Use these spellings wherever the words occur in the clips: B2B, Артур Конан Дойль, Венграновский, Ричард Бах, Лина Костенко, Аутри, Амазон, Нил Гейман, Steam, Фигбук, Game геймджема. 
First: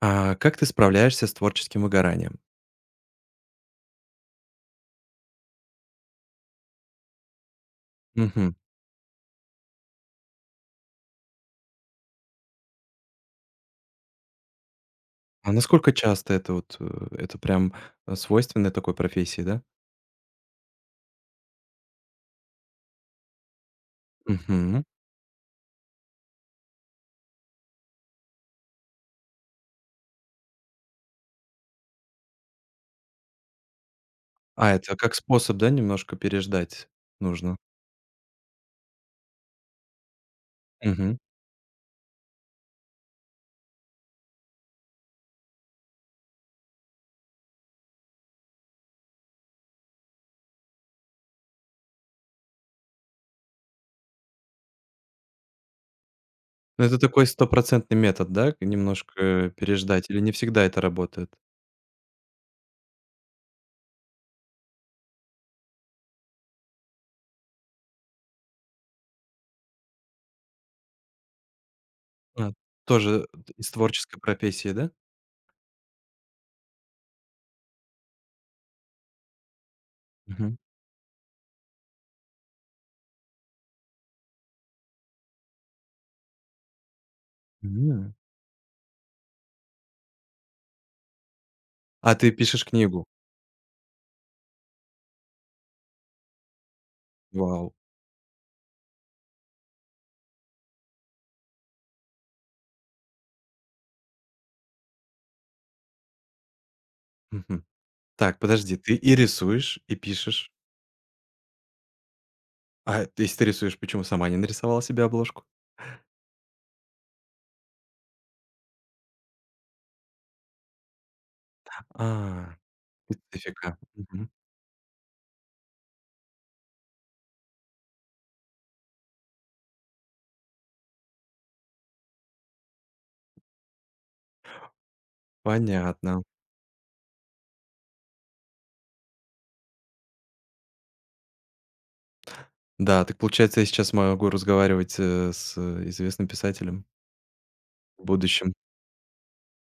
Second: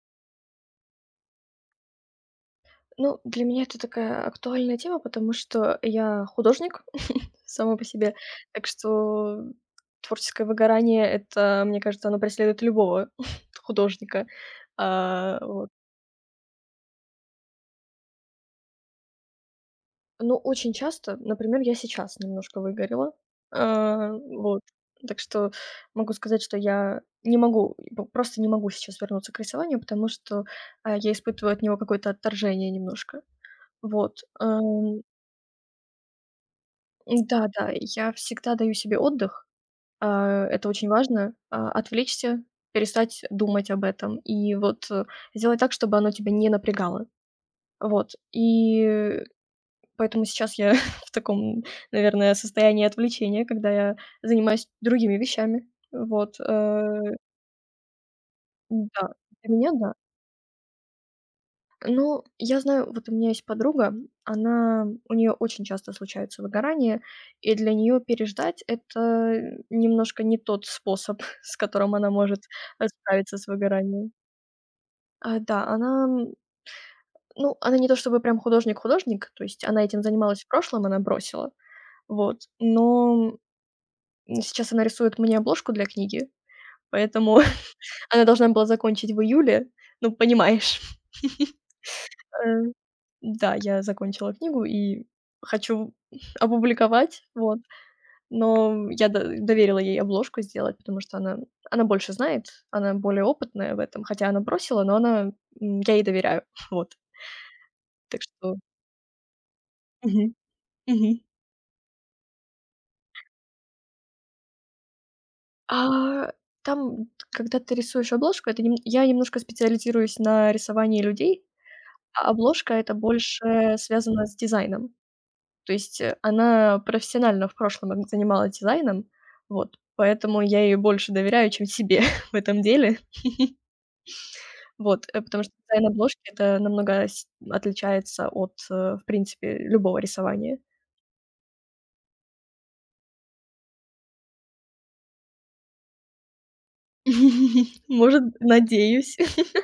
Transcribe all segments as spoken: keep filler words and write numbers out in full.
А как ты справляешься с творческим выгоранием? Ну, для меня это такая актуальная тема, потому что я художник сама по себе, Мгм. так что творческое выгорание- это, мне кажется, оно преследует любого художника. А, А вот. насколько часто это вот, э, это прям, э, свойственно такой профессии, да? Но очень часто, например, я сейчас немножко выгорела, а, вот. Мгм. Так что могу сказать, что я не могу, п просто не могу сейчас вернуться к рисованию, потому что а, я испытываю от него какое-то отторжение немножко. Вот, А, это эм, как способ, да, немножко переждать нужно? да-да, я всегда даю себе отдых. А, это очень Мгм. важно. А, отвлечься, перестать думать об этом и вот, э, сделать так, чтобы оно тебя не напрягало. Вот. И поэтому сейчас я в таком, наверное, состоянии отвлечения, когда я занимаюсь другими вещами. Вот, Ну, э, это такой стопроцентный метод, да, к- да, немножко, для э, меня да. переждать, или не всегда это работает? Ну, я знаю, вот у меня есть подруга, она у нее очень часто случаются выгорания, и для нее переждать- это немножко не тот способ, с которым она может, А, э, тоже справиться с из выгоранием. творческой профессии, да? А, да, она, м, ну, она не то чтобы прям художник-художник, то есть она этим занималась в Мгм. прошлом, она бросила, вот, но, м, сейчас она рисует мне обложку для книги, поэтому М. она должна была закончить в июле, ну, понимаешь. А ты пишешь книгу? Да, я закончила книгу и хочу опубликовать, вот. Вау. Но я до доверила ей обложку сделать, потому что она она больше знает, она более опытная в этом. Хотя она бросила, но она, м, я ей доверяю, вот. Мгм. Так Так, что подожди, ты и рисуешь, и мгм. пишешь. Мгм. А если ты рисуешь, почему сама не нарисовала себе обложку? А, там, когда ты рисуешь обложку, это нем я немножко специализируюсь на рисовании людей, а А. обложка- это больше Специфика. связано Мгм. с дизайном. То есть, э, она профессионально в прошлом м занималась дизайном, вот, поэтому я ей больше доверяю, чем себе в этом деле. Вот, э, потому что дизайн обложки- Понятно. это намного с отличается от, э, в принципе, любого рисования. Да, так получается, я сейчас могу разговаривать, э, с э, известным писателем в Может, будущем. надеюсь,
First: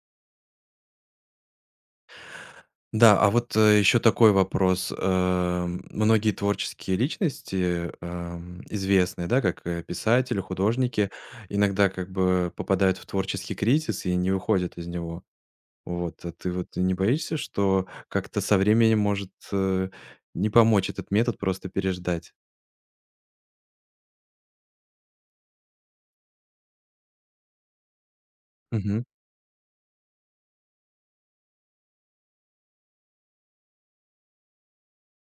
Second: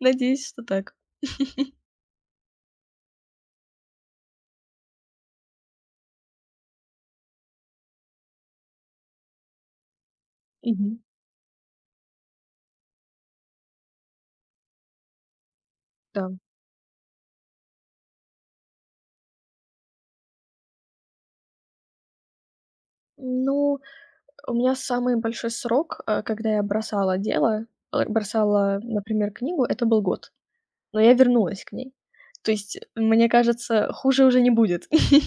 надеюсь, что так. Да, а вот, э, еще такой вопрос. Эм, многие творческие личности, эм, известные, да, как, э, писатели, Мгм. художники, иногда как бы попадают в творческий кризис и не выходят из него. Вот, Да. а ты вот не боишься, что как-то со временем может, э, не помочь этот метод, просто переждать? Ну, у меня самый большой срок, э, когда я бросала дело, э, бросала, Мгм. например, книгу- это был год, но я вернулась к ней. То есть, мне кажется, хуже уже не будет.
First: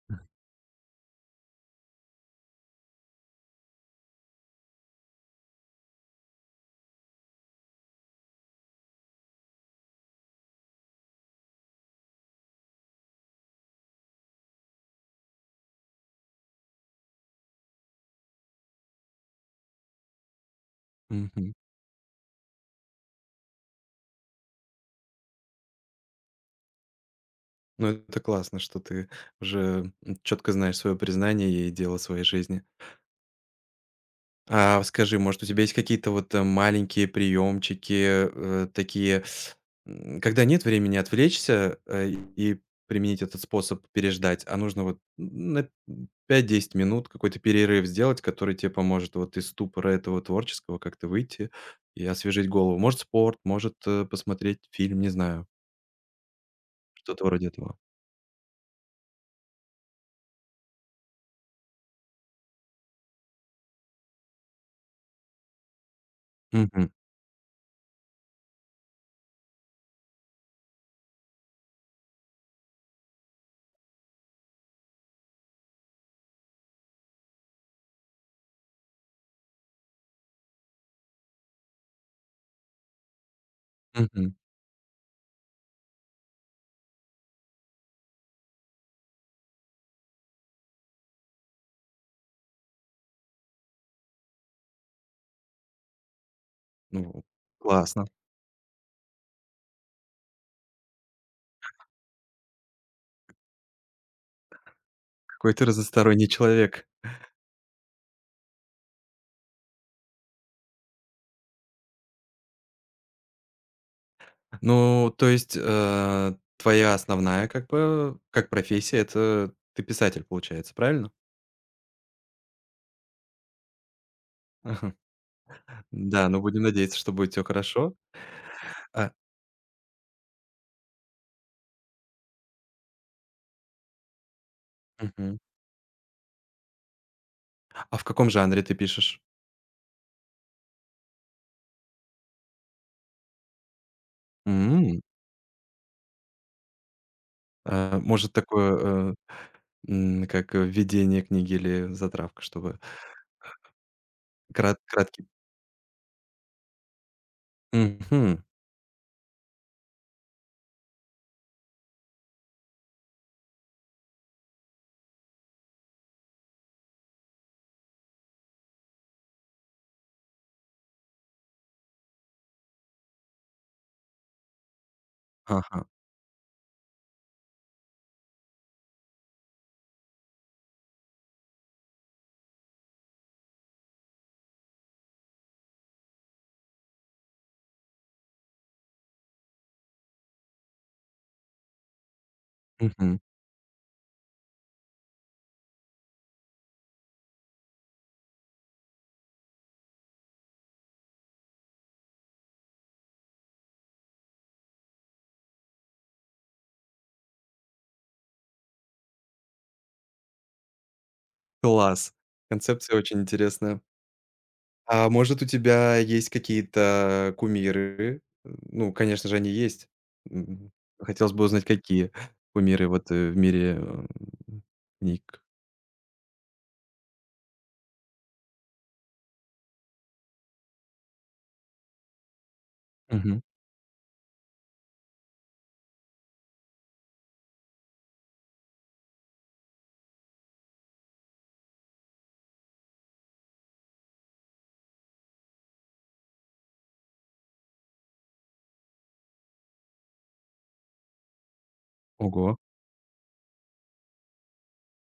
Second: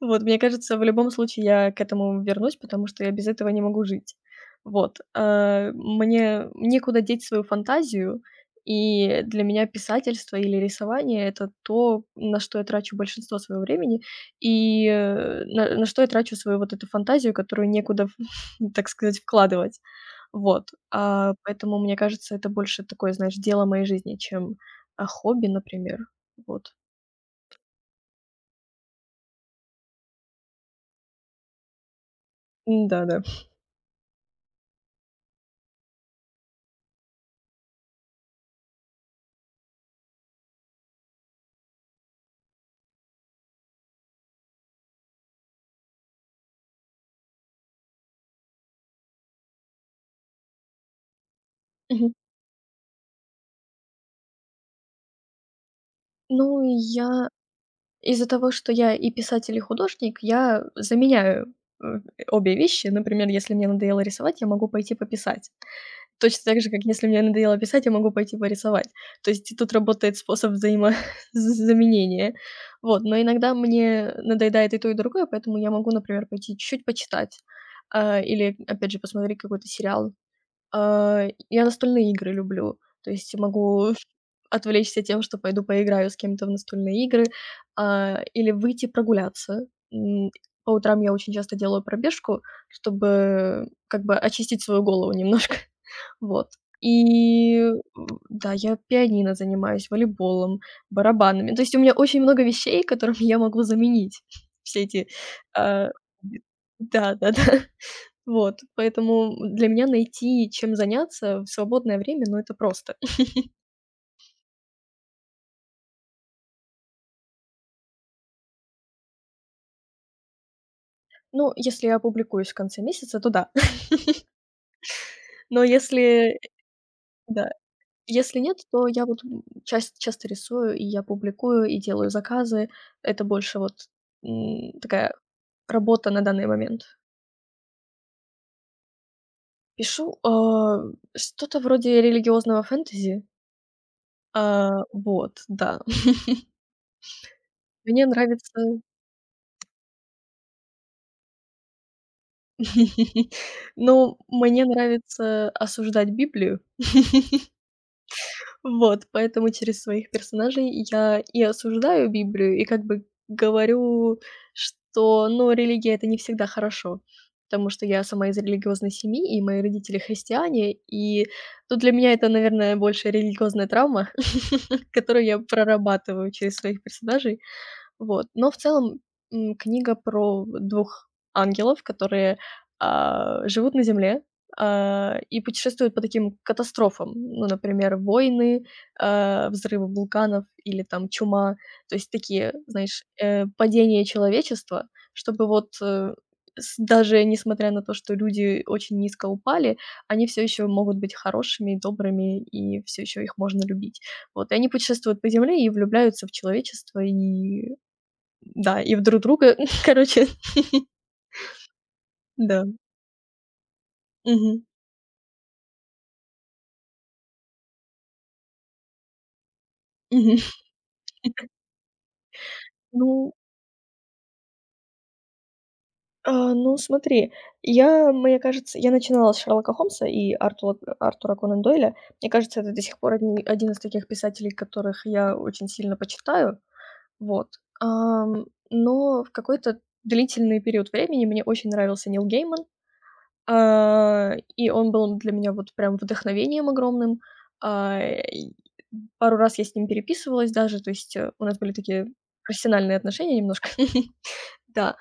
Вот, мне кажется, в любом случае я к этому вернусь, потому что я без этого не могу жить. Вот, э, мне некуда деть свою фантазию, и для меня писательство или рисование- это то, на что я трачу большинство своего времени, и, э, на на что я трачу свою вот эту фантазию, которую некуда, так сказать, вкладывать. Вот, а, Мгм. поэтому, мне кажется, это больше такое, знаешь, дело моей жизни, чем, а, хобби, например. Вот. Ну, это классно, что ты уже четко знаешь свое признание и дело своей жизни. Да, да. А скажи, может, у тебя есть какие-то вот, э, маленькие приемчики, э, такие, м, когда нет времени отвлечься, э, и применить этот способ переждать, а нужно вот на пять-десять минут какой-то перерыв сделать, который тебе поможет вот из ступора этого творческого как-то выйти и Мгм. освежить голову? Может, спорт, может, э, посмотреть фильм, не знаю, Ну, что-то я вроде этого. из-за того, что я и писатель, и художник, я заменяю, э, обе вещи. Например, если мне надоело рисовать, я могу пойти пописать. Точно так же, как Мгм, если мне надоело писать, я могу пойти порисовать. То есть и тут работает способ взаимозаменения. Вот, но иногда мне надоедает и то, и другое, поэтому я могу, например, пойти чуть-чуть почитать, а, или, опять же, посмотреть какой-то сериал. А, я настольные игры люблю. То есть могу мгм. отвлечься тем, что пойду поиграю с кем-то в настольные игры, а, или выйти прогуляться. М, по утрам я очень часто делаю пробежку, чтобы как бы очистить свою голову немножко. Вот. Ну, И, м, классно. да, я пианино занимаюсь, волейболом, барабанами. То есть у меня очень много вещей, которыми я могу заменить все эти, Какой ты а, разносторонний д человек. да-да-да. Вот, поэтому для меня найти, чем заняться в свободное время, ну, это просто. Ну, то есть, э, твоя основная, как бы, как профессия — это ты писатель, получается, правильно? Ну, если я опубликуюсь в конце месяца, то да. Ага. Но Да, ну, если будем надеяться, что будет все да, хорошо. если нет, то я А, вот, м, часть часто рисую, и я публикую, и делаю заказы. Это больше вот, м, такая мгм. работа на данный момент. А в каком жанре ты пишешь? Пишу, а, что-то вроде религиозного фэнтези. А, М, вот, да. а, Мне может, нравится такое, э, м, как введение книги или затравка, чтобы ну, мне крат краткий. нравится осуждать Библию. Мгм. Вот, поэтому через своих персонажей я и осуждаю Библию, и как бы говорю, что, ну, религия- это не всегда хорошо, потому что я сама из религиозной семьи, и мои родители христиане, и тут для меня это, наверное, больше религиозная травма, которую я Ага. прорабатываю через своих персонажей. Вот. Но в целом, м, книга про двух ангелов, которые, а, живут на Земле, а, и путешествуют по таким катастрофам. Ну, например, войны, а, взрывы вулканов или там чума. То есть такие, знаешь, Мгм. э, падения человечества, чтобы вот, э, с даже несмотря на то, что люди очень низко упали, они все еще могут быть хорошими, добрыми, и все еще их можно любить. Вот. И они путешествуют по Земле и влюбляются в человечество, и да, и в друг друга, короче, Класс. да. Концепция очень интересная. Мгм. А может, у тебя есть какие-то кумиры? Ну, конечно же, они есть. Мгм. М, хотелось бы узнать, какие кумиры вот, э, Ну, в мире, м, книг. а, ну, смотри, я, мне кажется, я начинала с Шерлока Холмса и Артура Артура Конан Дойля. Мне кажется, это до сих пор Мгм. одни один из таких писателей, которых я очень сильно почитаю. Вот. Ам, но в какой-то длительный период времени мне очень нравился Нил Гейман. А, и он был для меня вот прям вдохновением огромным. А, и пару раз я с ним переписывалась даже, то есть, э, у нас были такие Ого. профессиональные отношения немножко. Да,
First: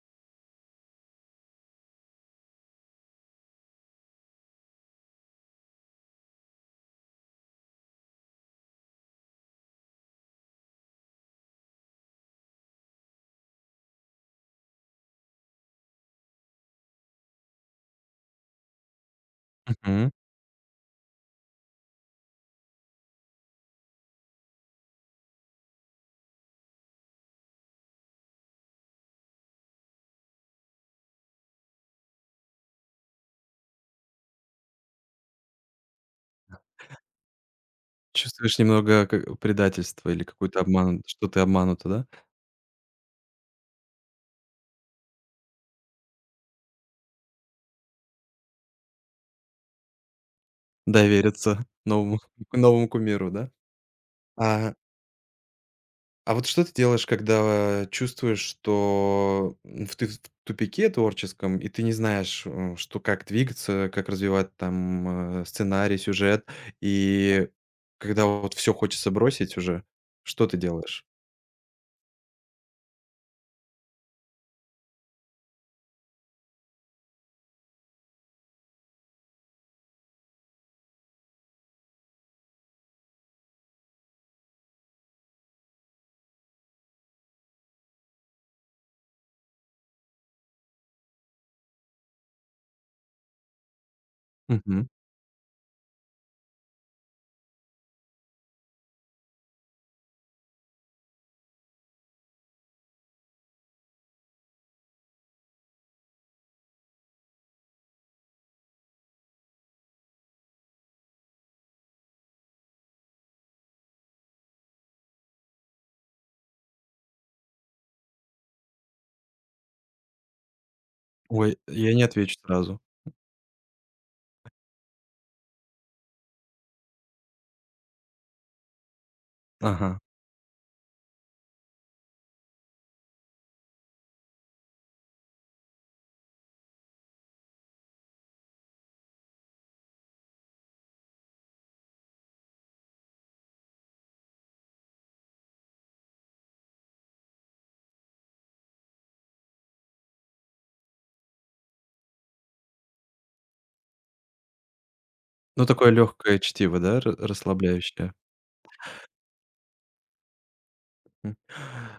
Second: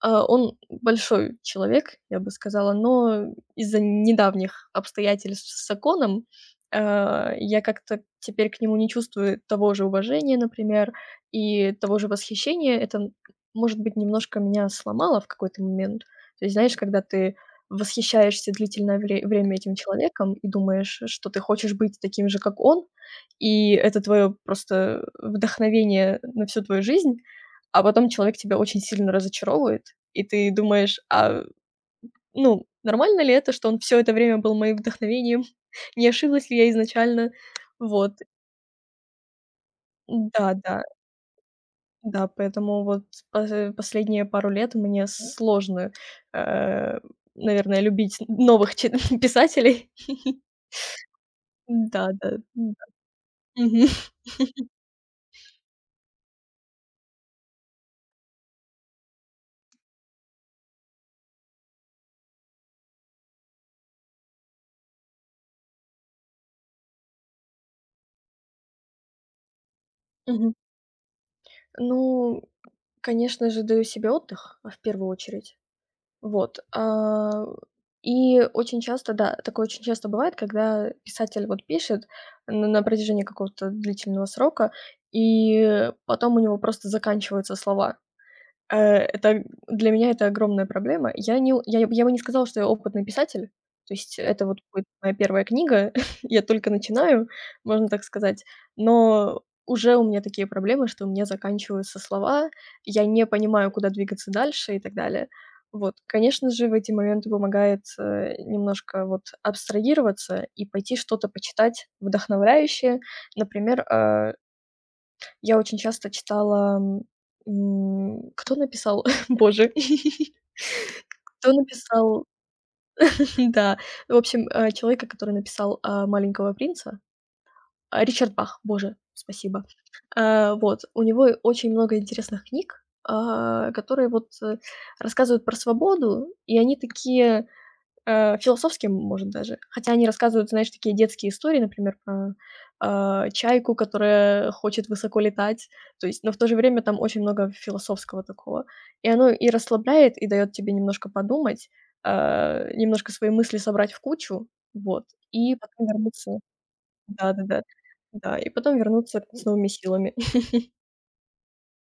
а, он большой человек, я бы сказала, но из-за недавних обстоятельств с законом, а, я как-то теперь к нему не чувствую того же уважения, например, и того же восхищения. Это, может быть, немножко меня сломало в какой-то момент. То есть, знаешь, когда ты восхищаешься длительное вре время этим Мгм. человеком и думаешь, что ты хочешь быть таким же, как он, и это твое просто вдохновение на всю твою жизнь, а потом человек тебя очень сильно разочаровывает, и ты думаешь: «А, ну, нормально ли это, что он все это время был моим вдохновением? Не ошиблась ли я изначально?» Вот. Чувствуешь немного ка предательство или Да, какую-то да, обман? Что ты обманута, да? да, поэтому вот пос последние пару лет мне сложно, э, наверное, любить новых чит писателей. Довериться Да, новому да, да. новому кумиру, да? Мгм. А А вот что ты делаешь, когда чувствуешь, что м, в ты в тупике творческом, и ты не знаешь, э, что как двигаться, как развивать там, э, сценарий, сюжет, и когда вот все хочется бросить уже, что Мгм. ты делаешь? Ну, конечно же, даю себе отдых, а, в первую очередь. Вот, а, и очень часто, да, такое очень часто бывает, когда писатель вот пишет н на протяжении какого-то длительного срока, и потом у него просто заканчиваются слова. Э, это Для меня это огромная проблема. Я не у я я бы не сказала, что я опытный писатель. То есть это вот будет Мгм. моя первая книга. Я только начинаю, можно так сказать. Но уже у меня такие проблемы, что у меня заканчиваются слова, я не понимаю, куда двигаться дальше и так далее. Вот, конечно же, в эти моменты помогает, э, немножко вот абстрагироваться и пойти что-то почитать вдохновляющее. Например, э я очень часто читала, м, кто написал, боже, кто Ой, я не написал, отвечу сразу. да, в общем, э, человека, который написал, а, «Маленького принца», а, Ричард Бах, боже, спасибо. Ага. А, вот, у него очень много интересных книг, а, которые вот, э, рассказывают про свободу, и они такие Э, философским, может, даже. Хотя они рассказывают, знаешь, такие детские истории, например, про, а, чайку, которая хочет высоко летать. То есть, но в то же время там очень много философского такого. И оно и расслабляет, и дает тебе немножко подумать, а, немножко свои мысли собрать в кучу, вот, и Ну, потом такое легкое вернуться чтиво, да, ра Да-да-да. расслабляющее? Да, и потом вернуться с новыми силами. М.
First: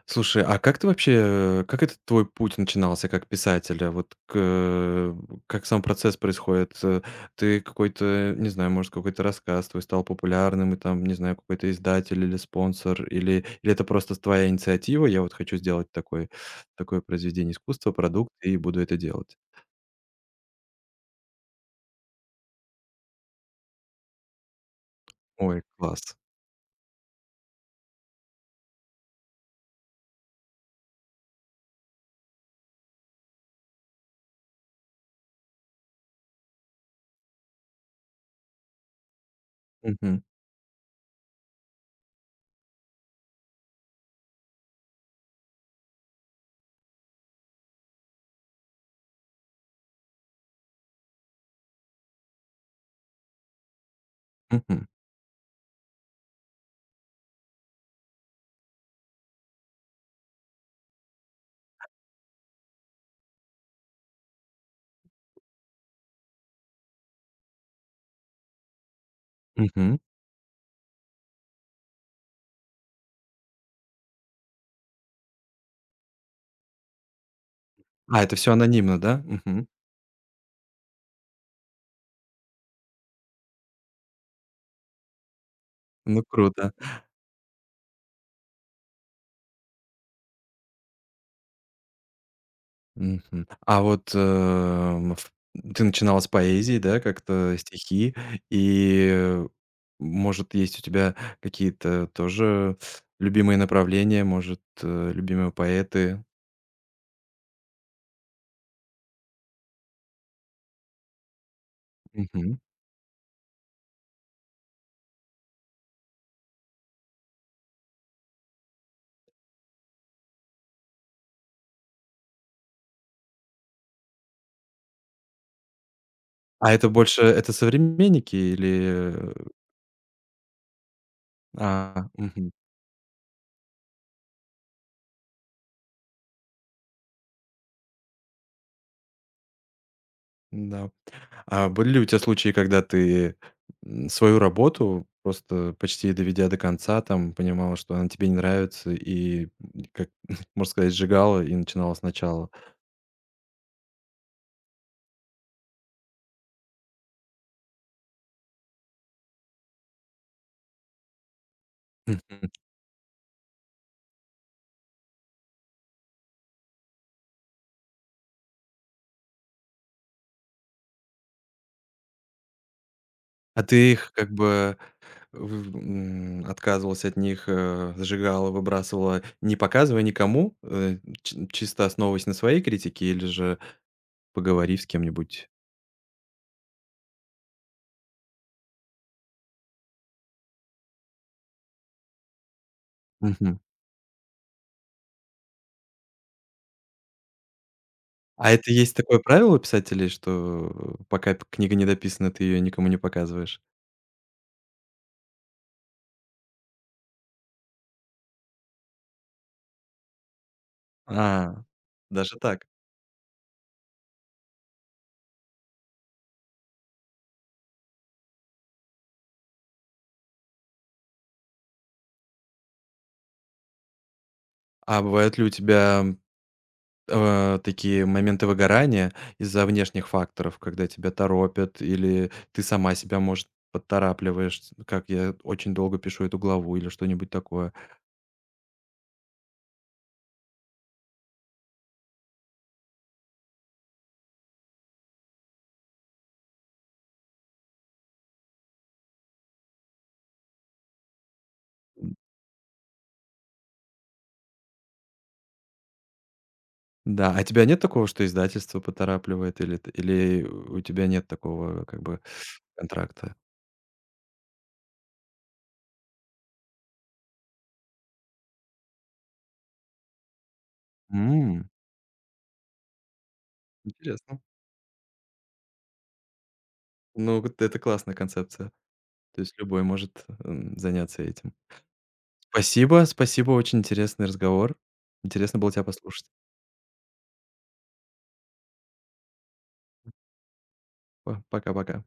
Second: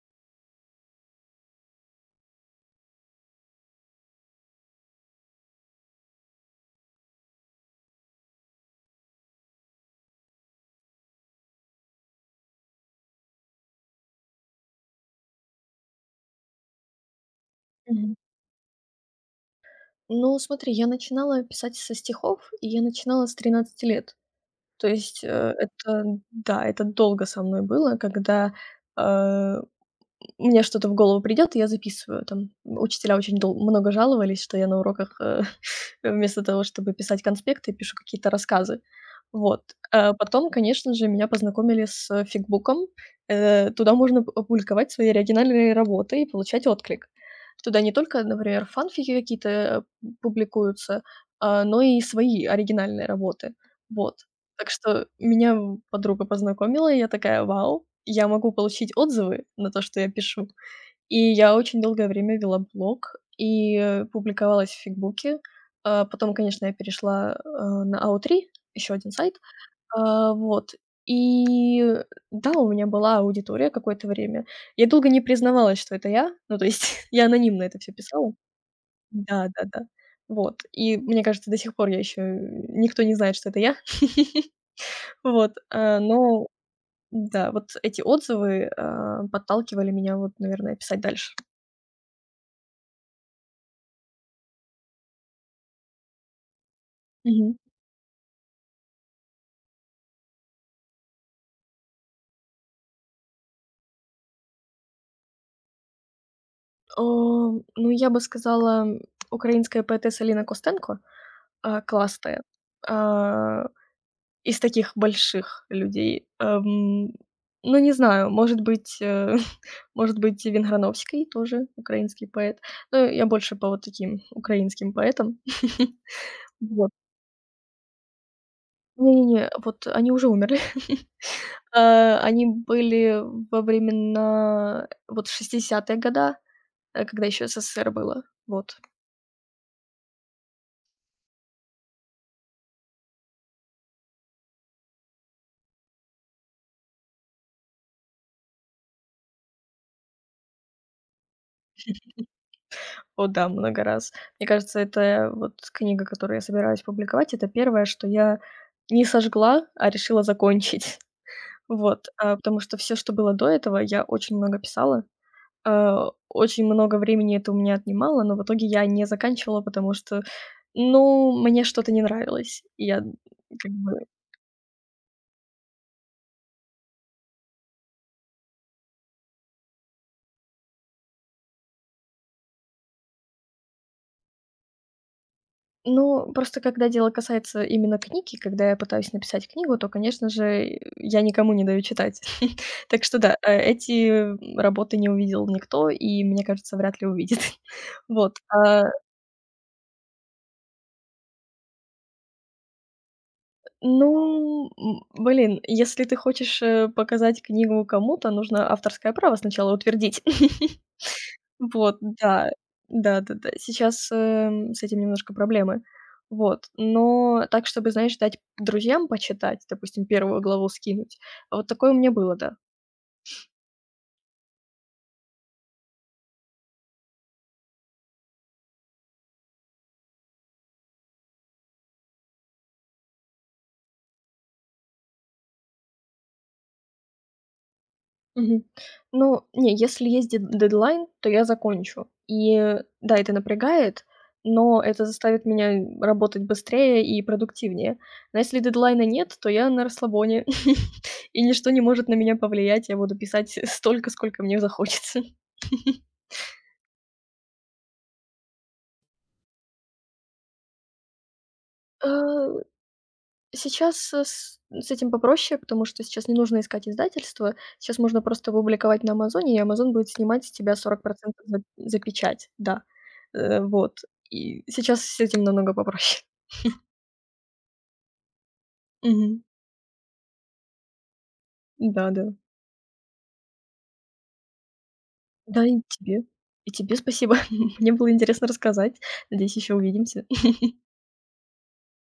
Слушай, а как ты вообще, э, как этот твой путь начинался как писателя? Вот к, э, как сам процесс происходит? Э, ты какой-то, не знаю, может, какой-то рассказ твой стал популярным, и там, не знаю, какой-то издатель или спонсор, или, или это просто твоя инициатива? Я вот хочу сделать такой, такое произведение искусства, Мгм. продукт, и буду это делать. Ну, смотри, я начинала писать со стихов, и я начинала с тринадцати лет. То есть, э, Ой, это класс. да, это долго со мной было, когда, а, мне что-то в голову придет, и я записываю там. Учителя очень дол много жаловались, что я на уроках, э, вместо того, чтобы писать конспекты, пишу какие-то рассказы. Вот. А Мгм, потом, конечно же, меня познакомили с фикбуком. Э, туда можно п публиковать свои оригинальные работы и получать отклик. Туда не только, например, фанфики какие-то, э, публикуются, а, но и свои оригинальные работы. Вот. Так мгм, что меня в подруга познакомила, и я такая: «Вау, я могу получить отзывы на то, что я пишу». И я очень долгое время вела блог и, э, публиковалась в «Фигбуке». А, потом, конечно, я перешла, э, на «Аутри», еще один сайт. мгм. А, вот. И, э, да, у меня была аудитория какое-то время. Я долго не признавалась, что это я. Ну, то есть я анонимно это все А, писала. это все анонимно, да? Да, да, Мгм. да. Вот. И мне кажется, до сих пор я еще никто не знает, что это я. Вот, а, Ну, но круто. да, вот эти отзывы, а, подталкивали меня вот, наверное, писать дальше. Мгм. А вот, эм, ф ты начинала с поэзии, да, как-то Мгм. стихи, и, э, может, есть у тебя какие-то тоже любимые направления, может, э, любимые поэты? А, ну, я бы сказала, м, украинская поэтесса Лина Костенко, а, классная. Мгм. А, из таких больших людей. Ам, ну, не знаю, может быть, э, может быть, и Венграновский тоже украинский поэт. Ну, я больше по вот таким украинским поэтам. А это Вот. больше это современники или, э, Не-не-не, вот они уже умерли. А, Э, они мгм, были во времена вот шестидесятые года, э, когда еще эс эс эс эр было. Вот. да. А были ли у тебя случаи, когда ты, м, свою работу, просто почти доведя до конца, там, понимала, что она тебе не нравится, и, м, как, можно сказать, сжигала и начинала сначала? О да, много раз. Мне кажется, это вот книга, которую я собираюсь публиковать, это первое, что я не сожгла, а решила закончить. Вот, а, Мгм. потому что все, что было до этого, я очень много писала. Э, Очень много времени это у меня отнимало, но в итоге я не заканчивала, потому что, ну, мне что-то не нравилось. И я, А как ты бы их как бы в м, отказывалась от них, э, сжигала, выбрасывала, не показывая никому, э, чи чисто основываясь на своей критике или же поговорив с кем-нибудь? Ну, просто когда дело касается именно книги, когда я пытаюсь написать книгу, то, конечно же, э, я никому не даю читать. Так что да, э, Мгм. эти, м, работы не увидел никто и, мне кажется, вряд ли увидит. Вот, А это а, есть такое правило у писателей, что э, пока п книга не дописана, ты ее никому не показываешь? ну, м, блин, если ты хочешь, э, показать книгу кому-то, нужно авторское право сначала утвердить. А, Вот, даже да. так. Да-да-да. Сейчас, эм, с этим немножко проблемы. Вот. Но так, чтобы, знаешь, дать друзьям почитать, допустим, первую главу скинуть, А вот такое у меня было, да. А бывают ли у тебя, э, такие моменты выгорания из-за внешних факторов, когда тебя торопят или ты сама себя, может, поторапливаешь, с как я очень долго пишу эту главу или что-нибудь такое? Мгм. Ну, не, если есть дед дедлайн, то я закончу. И, э, да, это напрягает, но это заставит меня работать быстрее и продуктивнее. Но если дедлайна нет, то я на расслабоне, и ничто не может на меня повлиять. Я буду писать столько, сколько мне захочется. Да, а тебя нет такого, что издательство поторапливает или т или у тебя нет такого как бы Э. контракта? Сейчас, э, с с этим попроще, потому что сейчас не нужно искать издательство. Сейчас можно просто опубликовать на «Амазоне», и «Амазон» будет снимать с тебя сорок за М, за печать, да. Э, вот. интересно. И сейчас с этим намного попроще. Ну, вот это классная концепция. То Мгм. есть любой может, м, заняться этим. Да-да. Спасибо спасибо, очень интересный разговор. Интересно Да, Да, было и тебя тебе. послушать. И тебе спасибо. Мне было интересно рассказать. Надеюсь, еще увидимся. Па пока-пока.